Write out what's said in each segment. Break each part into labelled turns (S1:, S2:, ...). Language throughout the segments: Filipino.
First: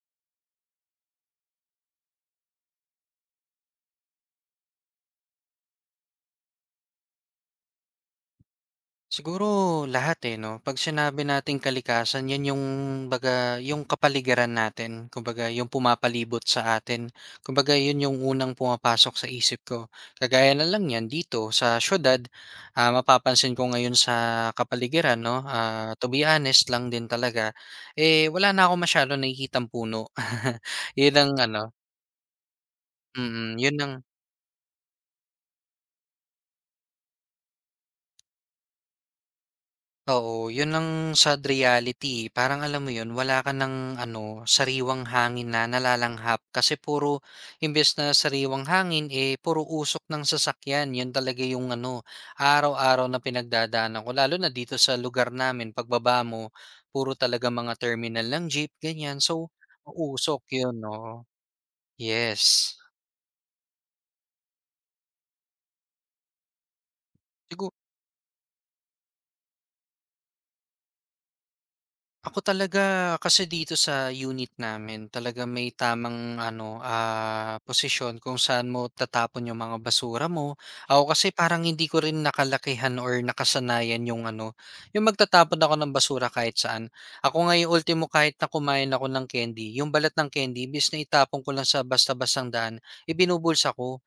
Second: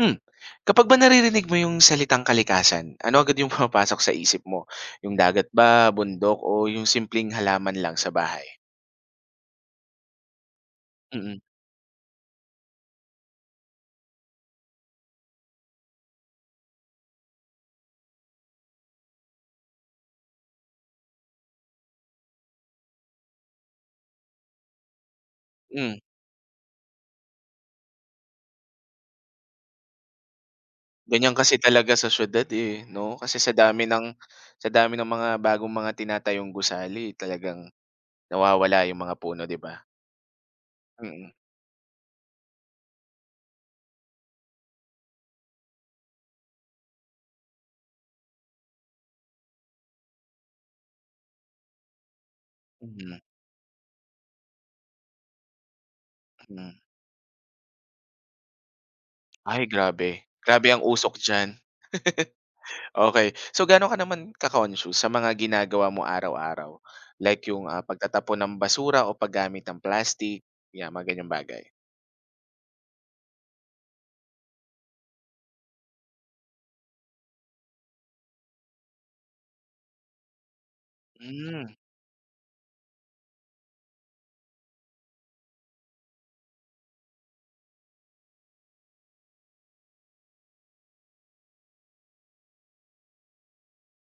S1: Hmm. Kapag ba naririnig mo yung salitang kalikasan, ano agad yung pumapasok sa isip mo? Yung dagat ba, bundok o yung simpleng halaman lang sa bahay?
S2: Siguro lahat, eh, 'no? 'Pag sinabi
S1: Mm,
S2: nating kalikasan, 'yan yung baga yung kapaligiran natin, kumbaga yung pumapalibot sa atin. Kumbaga 'yun yung unang pumapasok sa isip ko. Kagaya na lang niyan dito sa siyudad, ah, mapapansin ko ngayon sa kapaligiran 'no,
S1: hmm.
S2: ah, to be honest lang din talaga, eh, wala na akong masyadong nakikitang puno. 'Yun
S1: Ganyan
S2: ang
S1: kasi
S2: ano.
S1: talaga sa siyudad, eh, 'no? Kasi sa
S2: Mm. 'Yun
S1: dami
S2: ang.
S1: ng sa dami ng mga bagong mga tinatayong gusali talagang nawawala yung mga puno, 'di ba?
S2: Oo, yun ang
S1: Mm,
S2: sad reality, eh. Parang alam mo yun, wala ka ng ano, sariwang hangin na nalalanghap kasi puro imbes na sariwang hangin, eh, puro usok ng sasakyan. Yun talaga yung ano, araw-araw na
S1: mm,
S2: pinagdadaanan ko lalo na dito sa lugar namin pagbaba mo,
S1: hmm.
S2: puro talaga mga terminal ng jeep, ganyan. So,
S1: Ay grabe,
S2: usok
S1: grabe ang
S2: yun,
S1: usok
S2: no.
S1: diyan.
S2: Yes.
S1: Okay. So, gaano ka naman ka-conscious sa mga ginagawa mo araw-araw? Like yung,
S2: Siguro
S1: pagtatapon ng basura o paggamit ng plastic, yan mga ganyang bagay?
S2: ako talaga kasi dito sa unit namin talaga may tamang ano, ah, posisyon kung saan mo tatapon yung mga basura mo. Ako kasi parang
S1: Hmm.
S2: hindi ko rin nakalakihan or nakasanayan yung ano, yung magtatapon ako ng basura kahit saan. Ako nga yung ultimo kahit na kumain ako ng candy, yung balat ng candy bis na itapon ko lang sa basta-bastang daan, ibinubulsa ko,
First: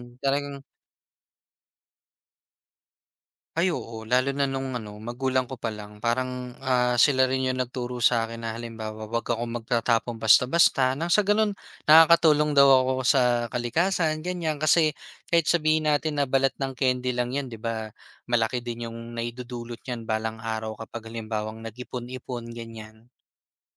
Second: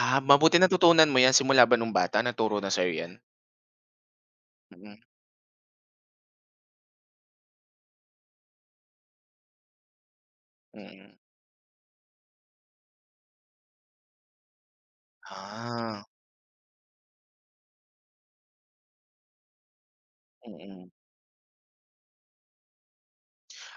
S1: Ah, mabuti
S2: Talagang
S1: natutunan mo yan simula ba nung bata naturo na sa'yo yan?
S2: ay oo, lalo na nung ano,
S1: Mm,
S2: magulang ko pa lang parang, ah, sila rin yung nagturo sa akin na halimbawa, 'wag ako magtatapon basta-basta nang
S1: mm.
S2: sa gano'n nakakatulong daw ako sa kalikasan ganyan. Kasi kahit sabihin
S1: Ah,
S2: natin na balat ng candy lang 'yan 'di ba, malaki din yung naidudulot niyan balang araw
S1: mm.
S2: kapag halimbawang nag-ipon-ipon ganyan.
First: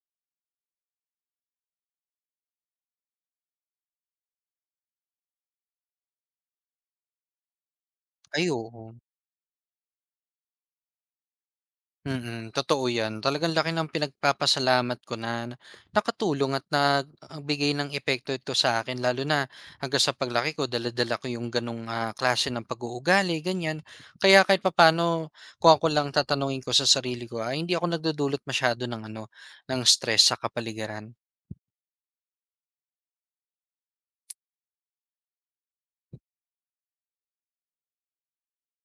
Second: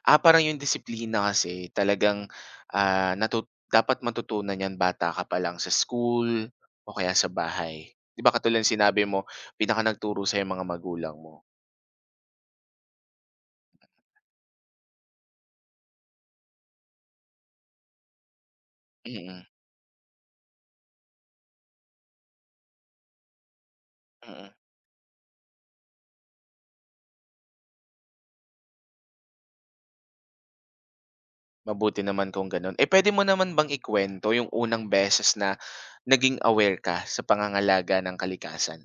S1: Ah, parang yung disiplina kasi talagang, ah, dapat matutunan yan bata ka pa lang sa school o kaya sa bahay. 'Di ba
S2: Ay
S1: katulad ng
S2: oo.
S1: sinabi mo, pinaka nagturo sa'yo mga magulang mo?
S2: Mm, totoo 'yan. Talagang laki ng pinagpapasalamat ko na nakatulong at nagbigay ng epekto ito sa akin, lalo na
S1: Mm,
S2: hanggang sa paglaki ko dala-dala ko yung gano'ng, ah, klase ng pag-uugali, ganiyan. Kaya
S1: mm.
S2: kahit papaano kung ako lang tatanungin ko sa sarili ko, ay hindi ako nagdudulot masyado ng ano, ng stress sa kapaligiran.
S1: Mabuti naman kung gano'n. Eh, puwede mo naman bang ikwento yung unang beses na naging aware ka sa pangangalaga ng kalikasan?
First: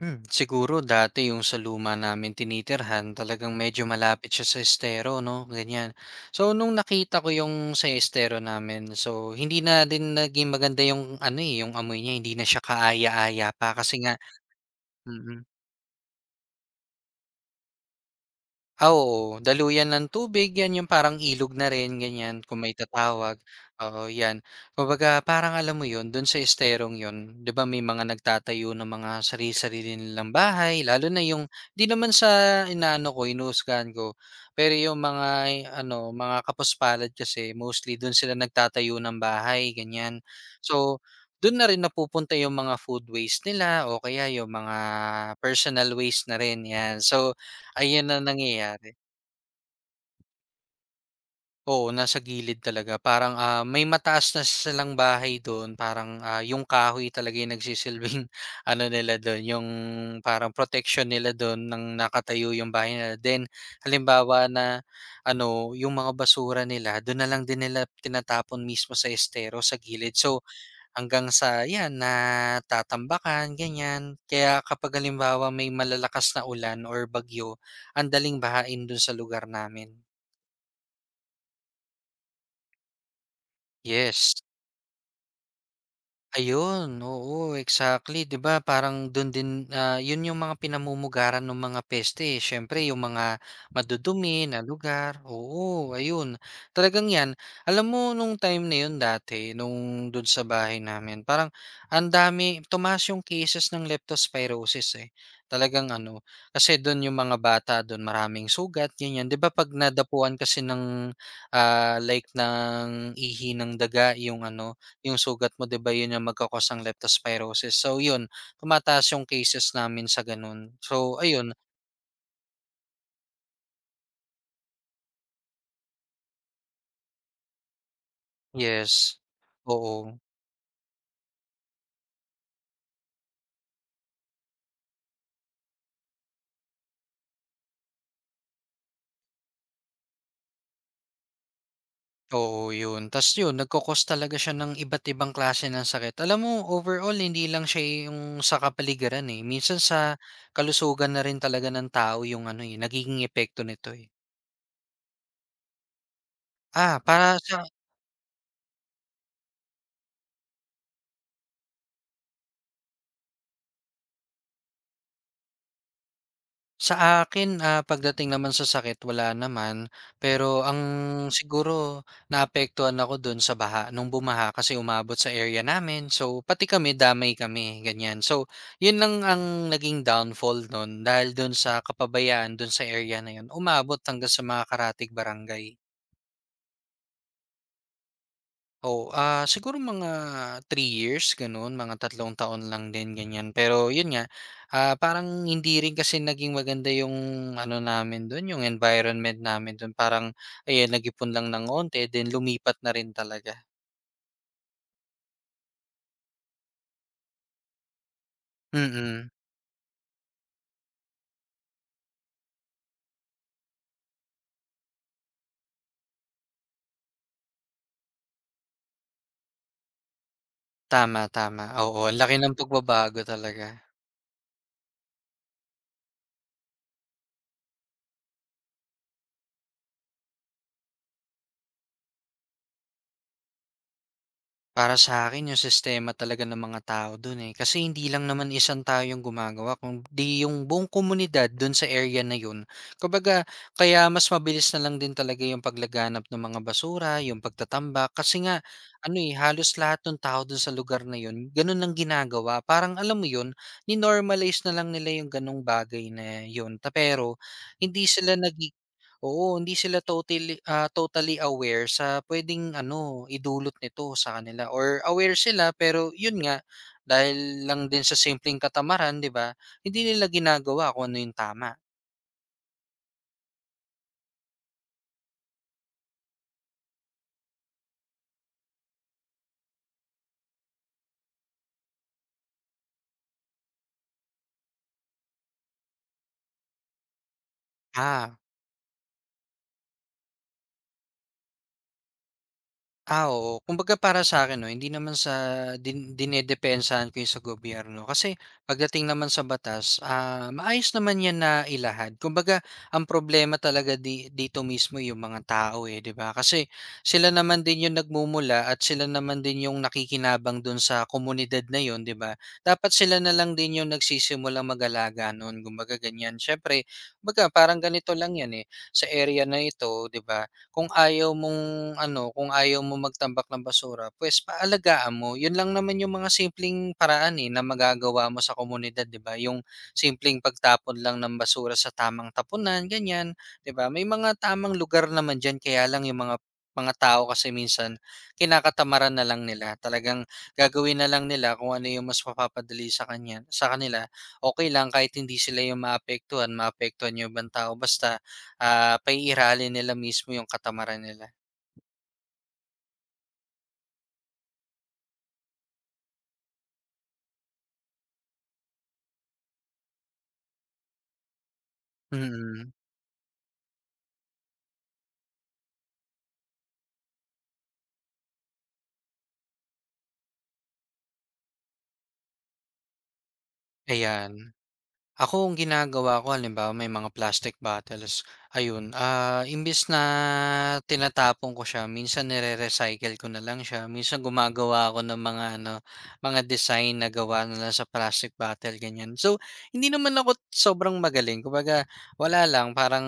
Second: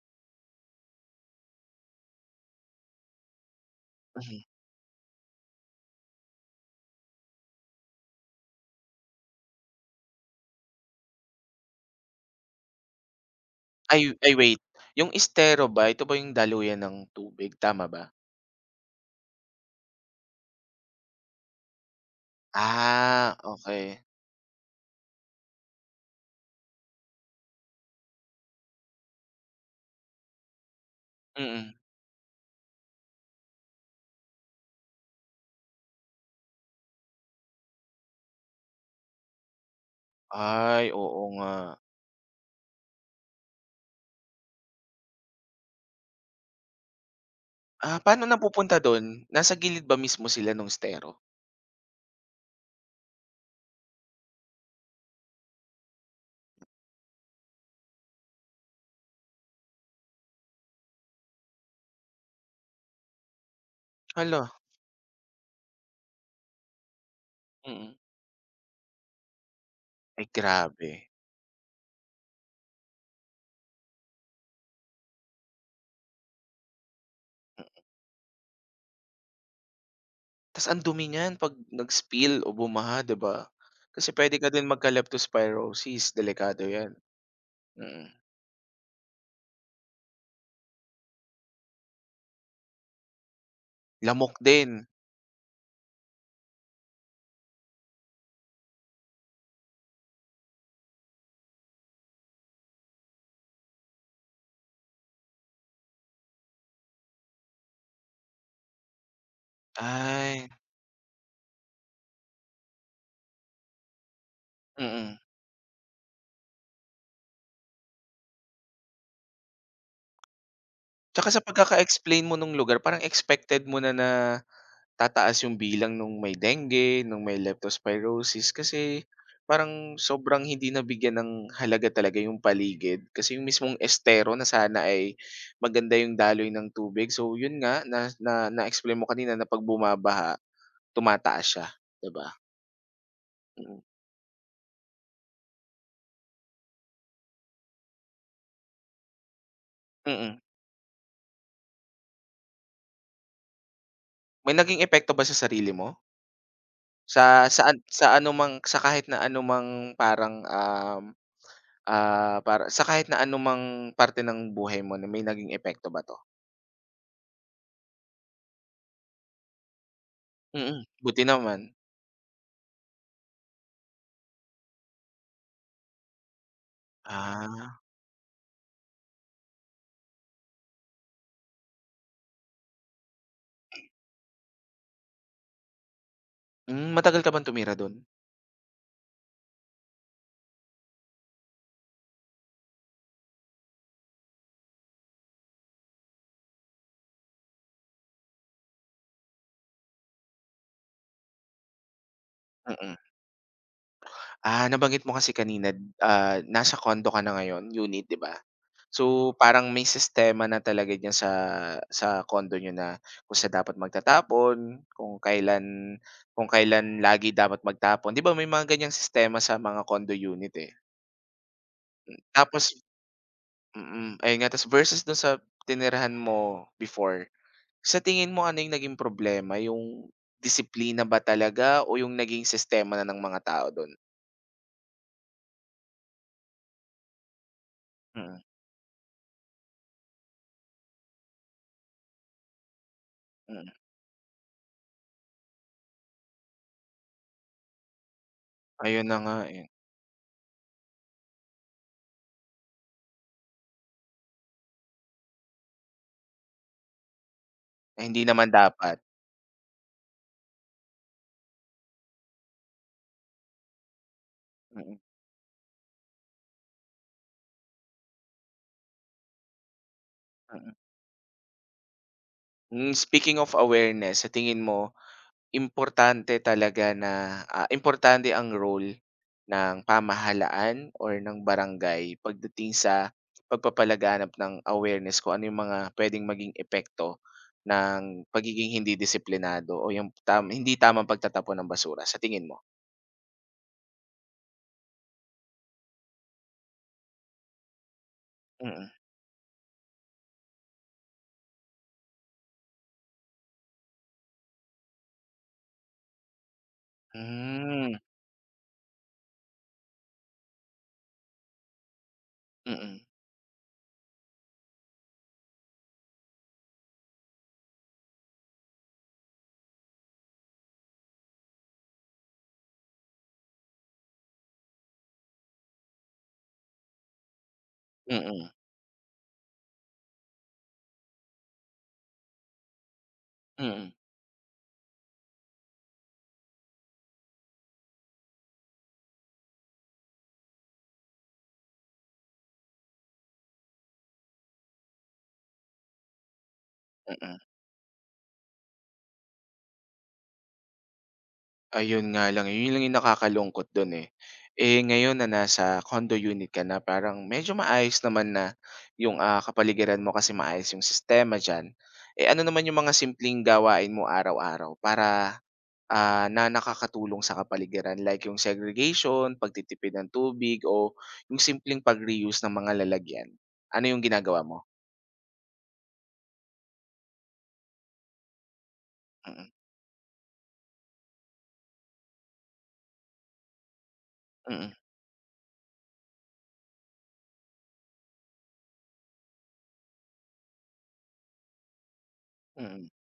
S2: Hmm, siguro dati yung sa luma namin tinitirhan talagang medyo malapit
S1: Mhm.
S2: siya sa estero 'no, ganyan. So nung nakita ko yung sa estero namin, so hindi na din naging maganda yung ano, eh, yung amoy niya hindi na siya kaaya-aya pa
S1: Ay
S2: kasi nga
S1: ay wait, yung
S2: mm.
S1: estero ba, ito ba yung daluyan ng tubig, tama ba?
S2: Ah, oo, daluyan ng tubig 'yan yung parang ilog na rin ganyan kung
S1: Ah,
S2: maitatawag,
S1: okay.
S2: oo 'yan. Kumbaga parang alam mo 'yun dun sa esterong 'yun 'di ba may mga nagtatayo ng mga sarili-sarili nilang bahay lalo na yung
S1: Mm.
S2: 'di naman sa inaano ko hinuhusgahan ko, pero yung mga ano mga kapuspalad kasi mostly dun sila nagtatayo ng bahay ganyan.
S1: Ay,
S2: So,
S1: oo nga.
S2: dun na rin napupunta yung mga food waste nila o kaya yung mga personal waste na rin 'yan. So,
S1: Ah,
S2: ayan na
S1: paano napupunta
S2: nangyayari.
S1: do'n? Nasa gilid ba mismo sila nung estero?
S2: Oo, nasa gilid talaga parang, ah, may mataas na silang bahay do'n parang, ah, yung kahoy talaga yung nagsisilbing ano nila do'n, yung parang protection nila do'n ng nakatayo yung bahay nila. Then
S1: Hala,
S2: halimbawa na ano, yung mga basura nila do'n na lang din nila
S1: mm.
S2: tinatapon mismo sa estero sa gilid.
S1: Ay
S2: So,
S1: grabe.
S2: hanggang sa 'yan natatambakan ganyan. Kaya kapag halimbawa may malalakas na ulan or bagyo, ang daling bahain do'n sa lugar namin.
S1: Tas ang dumi niyan 'pag nag-spill o bumaha, 'di ba? Kasi
S2: Yes,
S1: puwede ka din magka-leptospirosis, delikado 'yan.
S2: ayun, oo,
S1: Mm.
S2: exactly, 'di ba parang dun din, ah, yun yung mga pinamumugaran ng mga peste, eh, siyempre yung mga
S1: Lamok
S2: madudumi na
S1: din?
S2: lugar, oo, ayun. Talagang 'yan, alam mo nung time na yun dati nung dun sa bahay namin parang ang dami tumaas yung cases ng leptospirosis, eh. Talagang ano, kasi dun yung mga bata dun maraming sugat ganyan, 'di ba 'pag nadapuan
S1: Ay,
S2: kasi ng, ah, like ng ihi ng daga yung ano,
S1: mm.
S2: yung sugat mo 'di ba yun yung magka ng leptospirosis. So yun, tumataas yung cases namin sa ganun. So
S1: Tsaka sa
S2: ayun,
S1: pagkaka-explain mo nung lugar parang expected mo na na tataas yung bilang nung may dengue, nung may leptospirosis kasi
S2: yes.
S1: parang
S2: Oo,
S1: sobrang hindi nabigyan ng halaga talaga yung paligid. Kasi yung mismong estero na sana ay maganda yung daloy ng tubig. So yun nga na na na-explain mo kanina na 'pag bumabaha, tumataas siya, 'di ba?
S2: oo yun. Tas yun nagko
S1: Mm,
S2: talaga siya ng iba't ibang klase ng sakit. Alam mo overall hindi lang siya yung sa kapaligiran, eh, minsan sa
S1: mm.
S2: kalusugan na rin talaga ng tao yung ano, eh, nagiging epekto nito, eh.
S1: May naging epekto ba sa sarili mo?
S2: Ah, para sa
S1: Sa kahit na anumang parang, para sa kahit na anumang parte ng buhay mo na may naging epekto ba 'to?
S2: Sa akin, ah, pagdating naman sa sakit wala naman, pero
S1: Mm,
S2: ang
S1: buti naman.
S2: siguro naapektuhan ako dun sa baha, nung bumaha kasi umabot sa area namin. So pati kami damay kami,
S1: Ah,
S2: ganyan. So yun lang ang naging downfall nun dahil dun sa kapabayaan dun sa area na yun, umabot hanggang sa mga Karatig Barangay.
S1: matagal ka bang tumira dun?
S2: Oh ah, siguro mga 3 years gano'n, mga 3 taon lang din ganyan. Pero 'yun nga, ah, parang hindi rin kasi naging maganda yung ano namin do'n, yung environment namin do'n. Parang ayan, nag-ipon lang ng onte then lumipat na
S1: Mm.
S2: rin talaga.
S1: Ah, nabanggit mo kasi kanina, nasa condo ka na ngayon, unit, 'di ba?
S2: Mm,
S1: So, parang may sistema na talaga diyan sa condo niyo na kung saan dapat magtatapon, kung kailan lagi dapat magtapon. 'Di ba may mga ganiyang sistema sa mga condo unit, eh.
S2: tama, tama. Oo, ang laki ng
S1: Tapos
S2: pagbabago talaga.
S1: ayun nga, tas versus dun sa tinirahan mo before, sa tingin mo ano yung naging problema, yung disiplina ba talaga o yung naging sistema na ng mga tao dun?
S2: Para sa akin yung sistema talaga ng mga tao dun, eh, kasi hindi lang
S1: Mm,
S2: naman isang tao yung gumagawa kundi yung buong komunidad dun sa area na yun. Kumbaga
S1: mm.
S2: kaya mas mabilis na lang din talaga yung paglaganap ng mga basura, yung pagtatambak kasi nga
S1: Ayun na
S2: ano, eh,
S1: nga, eh.
S2: halos lahat ng tao dun sa lugar na yun ganun lang ginagawa. Parang alam mo yun, ni-normalize na lang nila yung ganong bagay na yun ta pero
S1: Ay
S2: hindi
S1: hindi
S2: sila
S1: naman
S2: nag.
S1: dapat.
S2: Oo, hindi sila totally ah, totally aware sa puwedeng ano, idulot nito sa kanila
S1: Mm,
S2: or aware sila pero yun nga, dahil lang din sa simpleng katamaran, 'di ba, hindi nila
S1: mm.
S2: ginagawa kung ano yung tama.
S1: Speaking of awareness, sa tingin mo Importante talaga na, ah, importante ang role ng pamahalaan or ng barangay pagdating sa pagpapalaganap ng awareness ko ano yung mga puwedeng maging epekto ng
S2: Ah.
S1: pagiging hindi disiplinado o yung hindi tamang pagtatapon ng basura, sa tingin mo?
S2: Ah, oo. Kumbaga para sa akin 'no, hindi naman sa din dinedepensahan ko 'yun sa gobyerno. Kasi
S1: Mm.
S2: pagdating naman sa batas, ah, maayos naman 'yan na ilahad. Kumbaga ang problema talaga di dito mismo yung mga tao, eh, 'di ba? Kasi sila naman din yung
S1: Hmm,
S2: nagmumula at sila naman din yung nakikinabang dun sa komunidad na 'yun, 'di ba? Dapat
S1: mm.
S2: sila na lang din yung nagsisimula mag-alaga nun, kumbaga ganiyan. Siyempre, kumbaga parang ganito lang 'yan, eh, sa area na ito, 'di ba, kung ayaw mong ano, kung ayaw mo magtambak ng basura, pues paalagaan mo. 'Yun lang naman yung mga simpleng paraan, eh, na magagawa mo
S1: Mm,
S2: sa komunidad, 'di ba? Yung simpleng pagtapon lang ng basura sa tamang tapunan, ganiyan, 'di ba?
S1: mm,
S2: May mga tamang lugar naman diyan, kaya lang yung mga tao kasi minsan kinakatamaran na lang nila. Talagang gagawin na lang nila kung ano yung mas mapapadali sa kanya sa kanila. Okay lang kahit hindi sila yung maapektuhan, maapektuhan yung
S1: mm.
S2: ibang tao basta ah, paiiralin nila mismo yung katamaran nila.
S1: Ayun nga lang, eh, yun lang yung nakakalungkot dun, eh. Eh, ngayon na nasa condo unit ka na parang medyo maayos naman na yung, kapaligiran mo kasi maayos yung sistema diyan. Eh, ano naman
S2: Mm,
S1: yung mga simpleng gawain mo araw-araw para, na nakakatulong sa kapaligiran like yung segregation, pagtitipid ng tubig o yung simpleng pag-reuse ng mga lalagyan? Ano yung
S2: ayan.
S1: ginagawa mo?
S2: Ako ang ginagawa ko halimbawa may mga plastic bottles, ayun, ah,
S1: Mm,
S2: imbes na tinatapon ko siya minsan nire-recycle ko na lang siya. Minsan
S1: mm,
S2: gumagawa ako ng mga ano, mga design na gawa na lang sa plastic bottle ganyan. So, hindi naman ako sobrang magaling kumbaga wala lang
S1: mm,
S2: parang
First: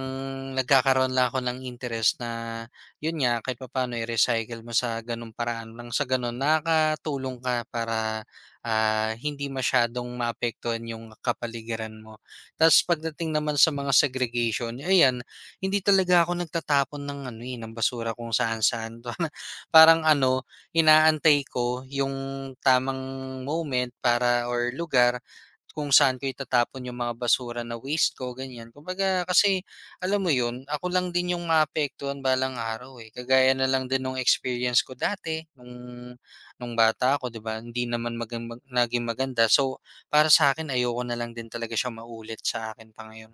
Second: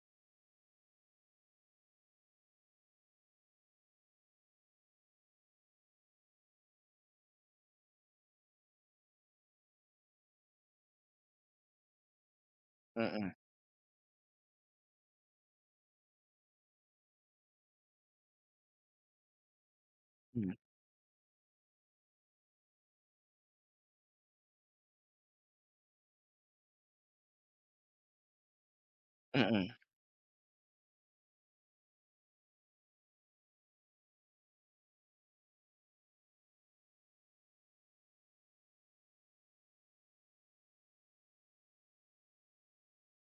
S2: nagkakaroon lang ako ng interest na yun nga kahit papaano i-recycle mo sa ganung paraan, lang sa ganun nakatulong ka para ah, hindi masyadong maapektuhan yung kapaligiran mo. Tapos pagdating
S1: mm,
S2: naman sa mga segregation, ayan, hindi talaga ako nagtatapon ng ano eh, ng basura kung saan-saan. Parang ano,
S1: mm,
S2: inaantay ko yung tamang moment para or lugar kung saan ko itatapon yung mga basura na waste ko, ganyan. Kumbaga,
S1: mm,
S2: kasi,
S1: mm.
S2: alam mo yun, ako lang din yung maapektuhan balang araw eh. Kagaya na lang din nung experience ko dati, nung bata ako 'di ba, hindi naman magan mag naging maganda. So, para sa sa'kin ayoko na lang din talaga siya maulit sa akin pa ngayon.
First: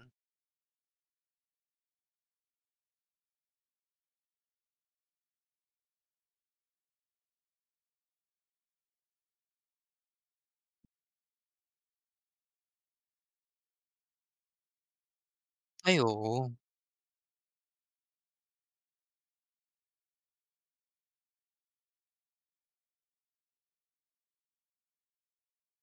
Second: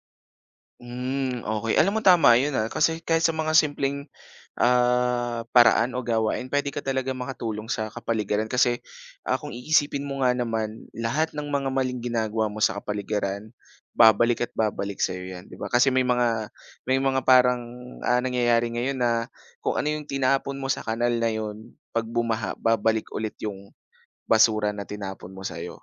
S1: Okay. Alam mo, tama yun, kasi kahit sa mga simpleng paraan o gawain pwede ka talaga makatulong sa kapaligiran. Kasi, kung iisipin mo nga naman lahat ng mga maling ginagawa mo sa kapaligiran babalik at babalik sa iyo 'yan, 'di ba? Kasi
S2: Ay
S1: may mga
S2: oo,
S1: may mga parang, nangyayari ngayon na kung ano yung tinapon mo sa kanal na yon, 'pag bumaha babalik ulit yung basura na tinapon mo sa'yo,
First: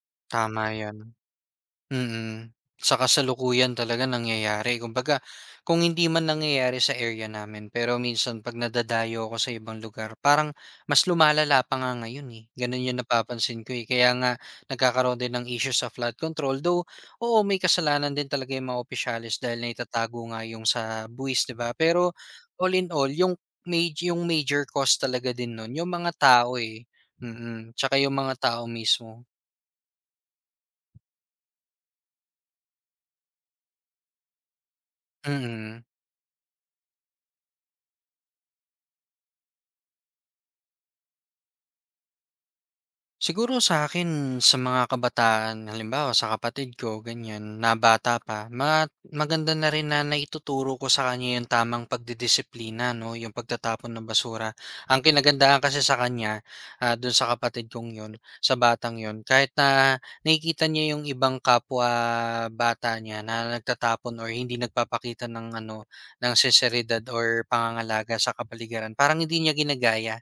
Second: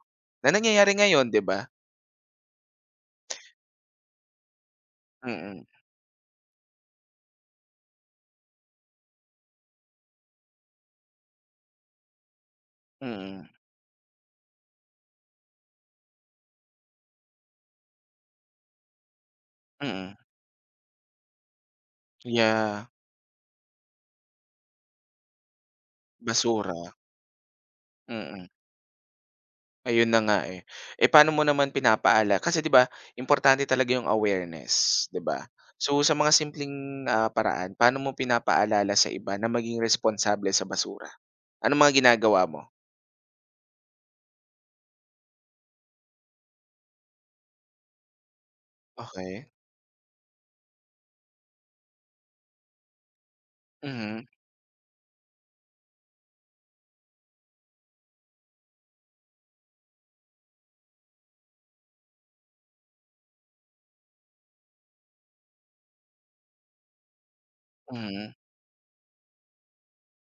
S1: na
S2: tama
S1: nangyayari
S2: 'yan.
S1: ngayon, 'di ba?
S2: Mm. Sa kasalukuyan talaga nangyayari. Kumbaga,
S1: Mm,
S2: kung hindi man nangyayari sa area namin, pero minsan 'pag nadadayo ako sa ibang lugar, parang mas lumalala pa nga ngayon, eh. Gano'n 'yung
S1: mm,
S2: napapansin ko, eh. Kaya nga nagkakaroon din ng issue sa flood control. Though, oo, may kasalanan din talaga 'yung mga opisyales dahil
S1: mm.
S2: naitatago nga 'yung sa buwis, 'di ba? Pero all
S1: Yeah,
S2: in all, 'yung major cause talaga din no'n 'yung mga tao,
S1: basura,
S2: eh. Mm, tsaka 'yung mga
S1: mm.
S2: tao mismo.
S1: Ayun na nga, eh. Eh, paano mo naman kasi 'di ba importante talaga yung awareness, 'di ba?
S2: Mm.
S1: So, sa mga simpleng, paraan, paano mo pinapaalala sa iba na maging responsable sa basura? Anong mga ginagawa mo?
S2: Siguro sa akin sa mga kabataan, halimbawa sa kapatid ko ganyan, na bata pa, ma
S1: Okay.
S2: maganda na rin na naituturo ko sa kanya yung tamang pagdidisiplina 'no, yung pagtatapon ng
S1: Mhm,
S2: basura. Ang kinagandahan kasi sa kanya, ah, dun sa kapatid kong yun, sa batang yun, kahit na nakikita niya yung ibang kapwa bata niya na nagtatapon or hindi nagpapakita ng ano, ng sinseridad or pangangalaga
S1: mhm.
S2: sa kapaligiran, parang hindi niya ginagaya.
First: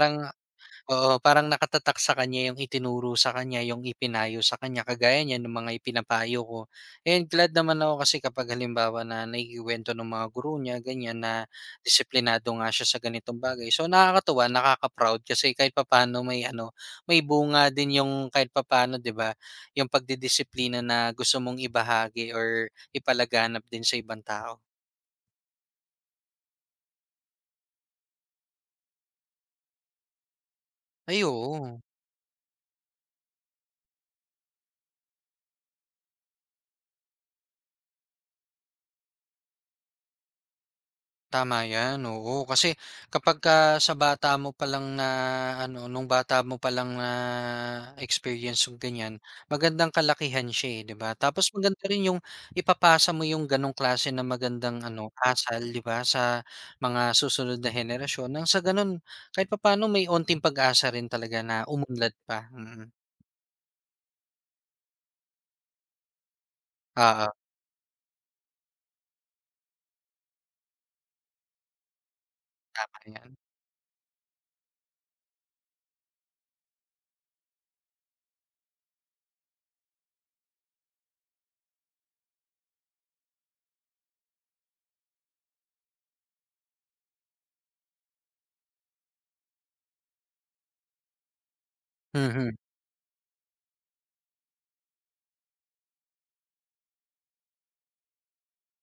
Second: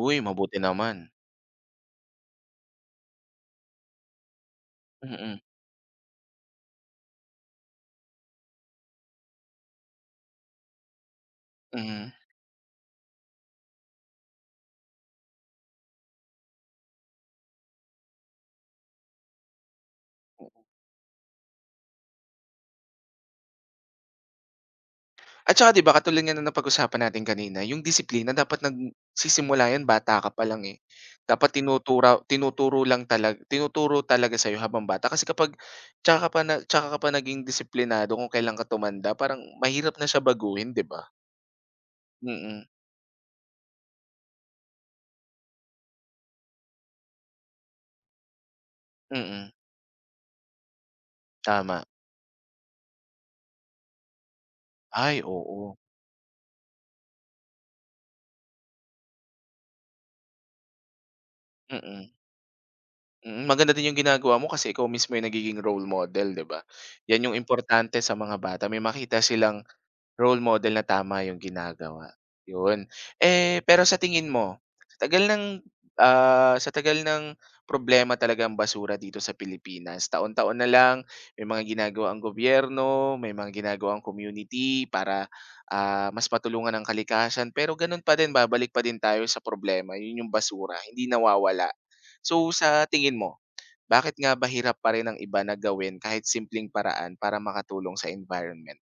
S1: Uy, mabuti naman.
S2: oo, parang nakatatak sa kanya yung itinuro sa kanya, yung ipinayo sa kanya, kagaya
S1: Mm,
S2: niyan ng mga ipinapayo ko. And glad naman ako kasi kapag halimbawa na naikuwento ng mga guru niya, ganyan, na
S1: mhm.
S2: disiplinado nga siya sa ganitong bagay. So nakakatuwa, nakaka-proud kasi kahit papaano may ano, may bunga din yung kahit papaano, 'di ba? Yung pagdidisiplina na gusto mong ibahagi or ipalaganap din sa ibang tao.
S1: At saka 'di ba katulad nga ng napag-usapan natin kanina, yung disiplina dapat nagsisimula yan bata ka pa lang, eh.
S2: Ay,
S1: Dapat
S2: oo.
S1: tinuturo tinuturo lang talag tinuturo talaga sa'yo habang bata kasi kapag tsaka ka pa naging disiplinado kung kailan ka tumanda parang mahirap na siya baguhin, 'di ba?
S2: Tama 'yan, oo.
S1: Mm,
S2: Kasi kapagka sa bata mo palang na ano, nung bata mo palang na-experience yung ganyan,
S1: mm,
S2: magandang kalakihan siya, eh, 'di ba? Tapos
S1: tama.
S2: maganda rin yung ipapasa mo yung gano'ng klase na magandang ano,
S1: Ay
S2: asal,
S1: oo,
S2: 'di ba, sa mga susunod na henerasyon nang sa gano'n kahit papaano may onting pag-asa rin talaga na
S1: mm,
S2: umunlad pa. Mm. Mm.
S1: mm. Maganda din yung ginagawa mo kasi ikaw mismo yung nagiging role model, 'di ba?
S2: Oo,
S1: Yan yung importante sa mga bata, may makita silang role model na tama yung ginagawa, yun.
S2: tama 'yan.
S1: Eh, pero sa tingin mo, sa tagal ng, sa tagal ng problema talaga ang basura dito sa Pilipinas, taon-taon na lang may mga ginagawa ang gobyerno, may mga ginagawa ang community para, mas matulungan ang kalikasan, pero gano'n pa din babalik pa din tayo sa problema, yun yung basura, hindi nawawala. So,
S2: Mhm.
S1: sa tingin mo, bakit nga ba hirap pa rin ng iba na gawin kahit simpleng paraan para makatulong sa environment?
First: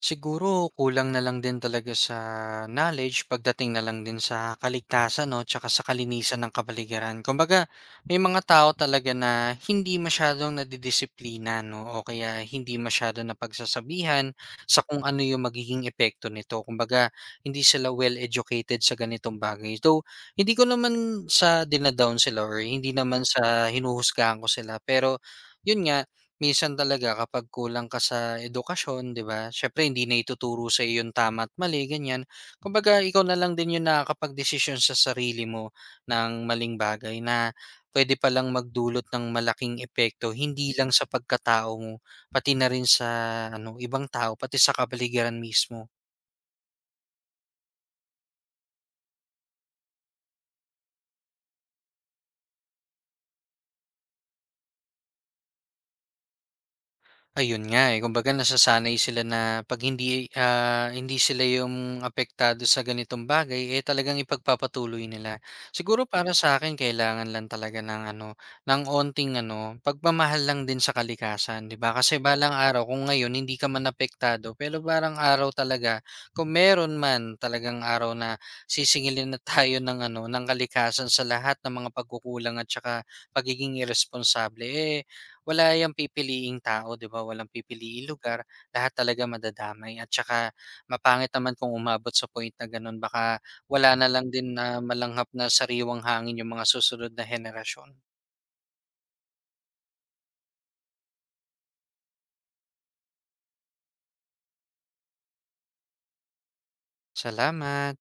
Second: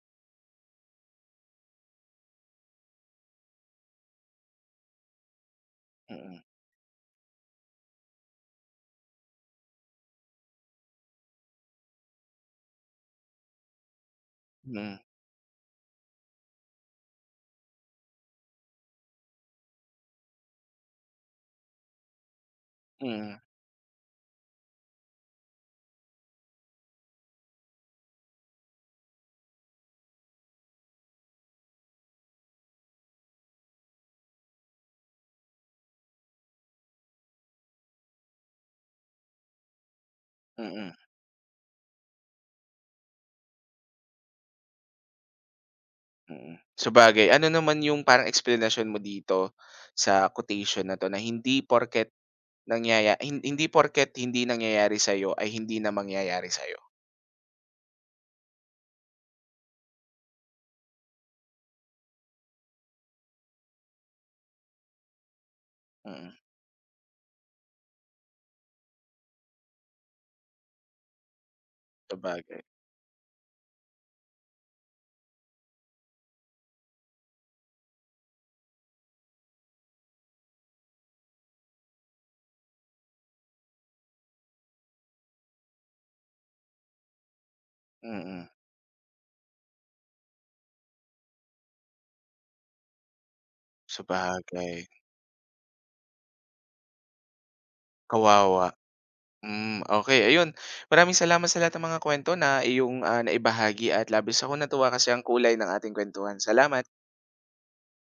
S2: Siguro kulang na lang din talaga sa knowledge pagdating na lang din sa kaligtasan 'no, tsaka sa
S1: Mm,
S2: kalinisan ng kapaligiran. Kumbaga may mga tao talaga na hindi masyadong nadidisiplina 'no, o kaya hindi masyado na pagsasabihan sa
S1: mm.
S2: kung ano yung magiging epekto nito. Kumbaga hindi sila well educated sa ganitong bagay. Though hindi ko naman sa dinadown sila or hindi naman
S1: Mm,
S2: sa hinuhusgahan ko sila, pero yun nga minsan talaga kapag kulang ka sa edukasyon, 'di ba? Syempre hindi na ituturo sa'yo yung tama at mali, ganyan. Kumbaga ikaw na lang din yung nakakapagdesisyon sa sarili mo ng maling bagay na pwede palang magdulot ng malaking epekto hindi lang
S1: mm,
S2: sa pagkatao mo, pati na rin sa ano, ibang tao, pati sa kapaligiran mismo.
S1: mm. Sabagay, ano naman yung parang eksplanasyon mo dito sa quotation na 'to na hindi porket hindi nangyayari sa'yo ay hindi na mangyayari sa'yo?
S2: Ayun nga, eh, kumbaga nasasanay sila na 'pag hindi, ah, hindi sila yung apektado sa ganitong bagay, eh, talagang ipagpapatuloy nila. Siguro
S1: Mm,
S2: para sa akin kailangan lang talaga ng ano, ng onting ano, pagmamahal lang din sa kalikasan, 'di ba? Kasi balang
S1: sabagay,
S2: araw kung ngayon hindi ka man apektado, pero balang araw talaga kung meron man talagang araw na sisingilin na tayo ng ano, ng kalikasan sa lahat ng mga pagkukulang at saka pagiging irresponsible, eh, wala yung pipiliing tao 'di ba, walang pipiliing lugar,
S1: mm,
S2: lahat talaga madadamay at saka mapangit naman kung umabot sa point na gano'n baka wala na lang din na
S1: sabagay,
S2: malanghap na sariwang hangin yung mga susunod na henerasyon.
S1: kawawa. Okey, ayun, maraming salamat sa lahat ng mga kuwento na iyong, naibahagi at labis akong natuwa kasi ang kulay ng ating kuwentuhan. Salamat.
S2: Salamat.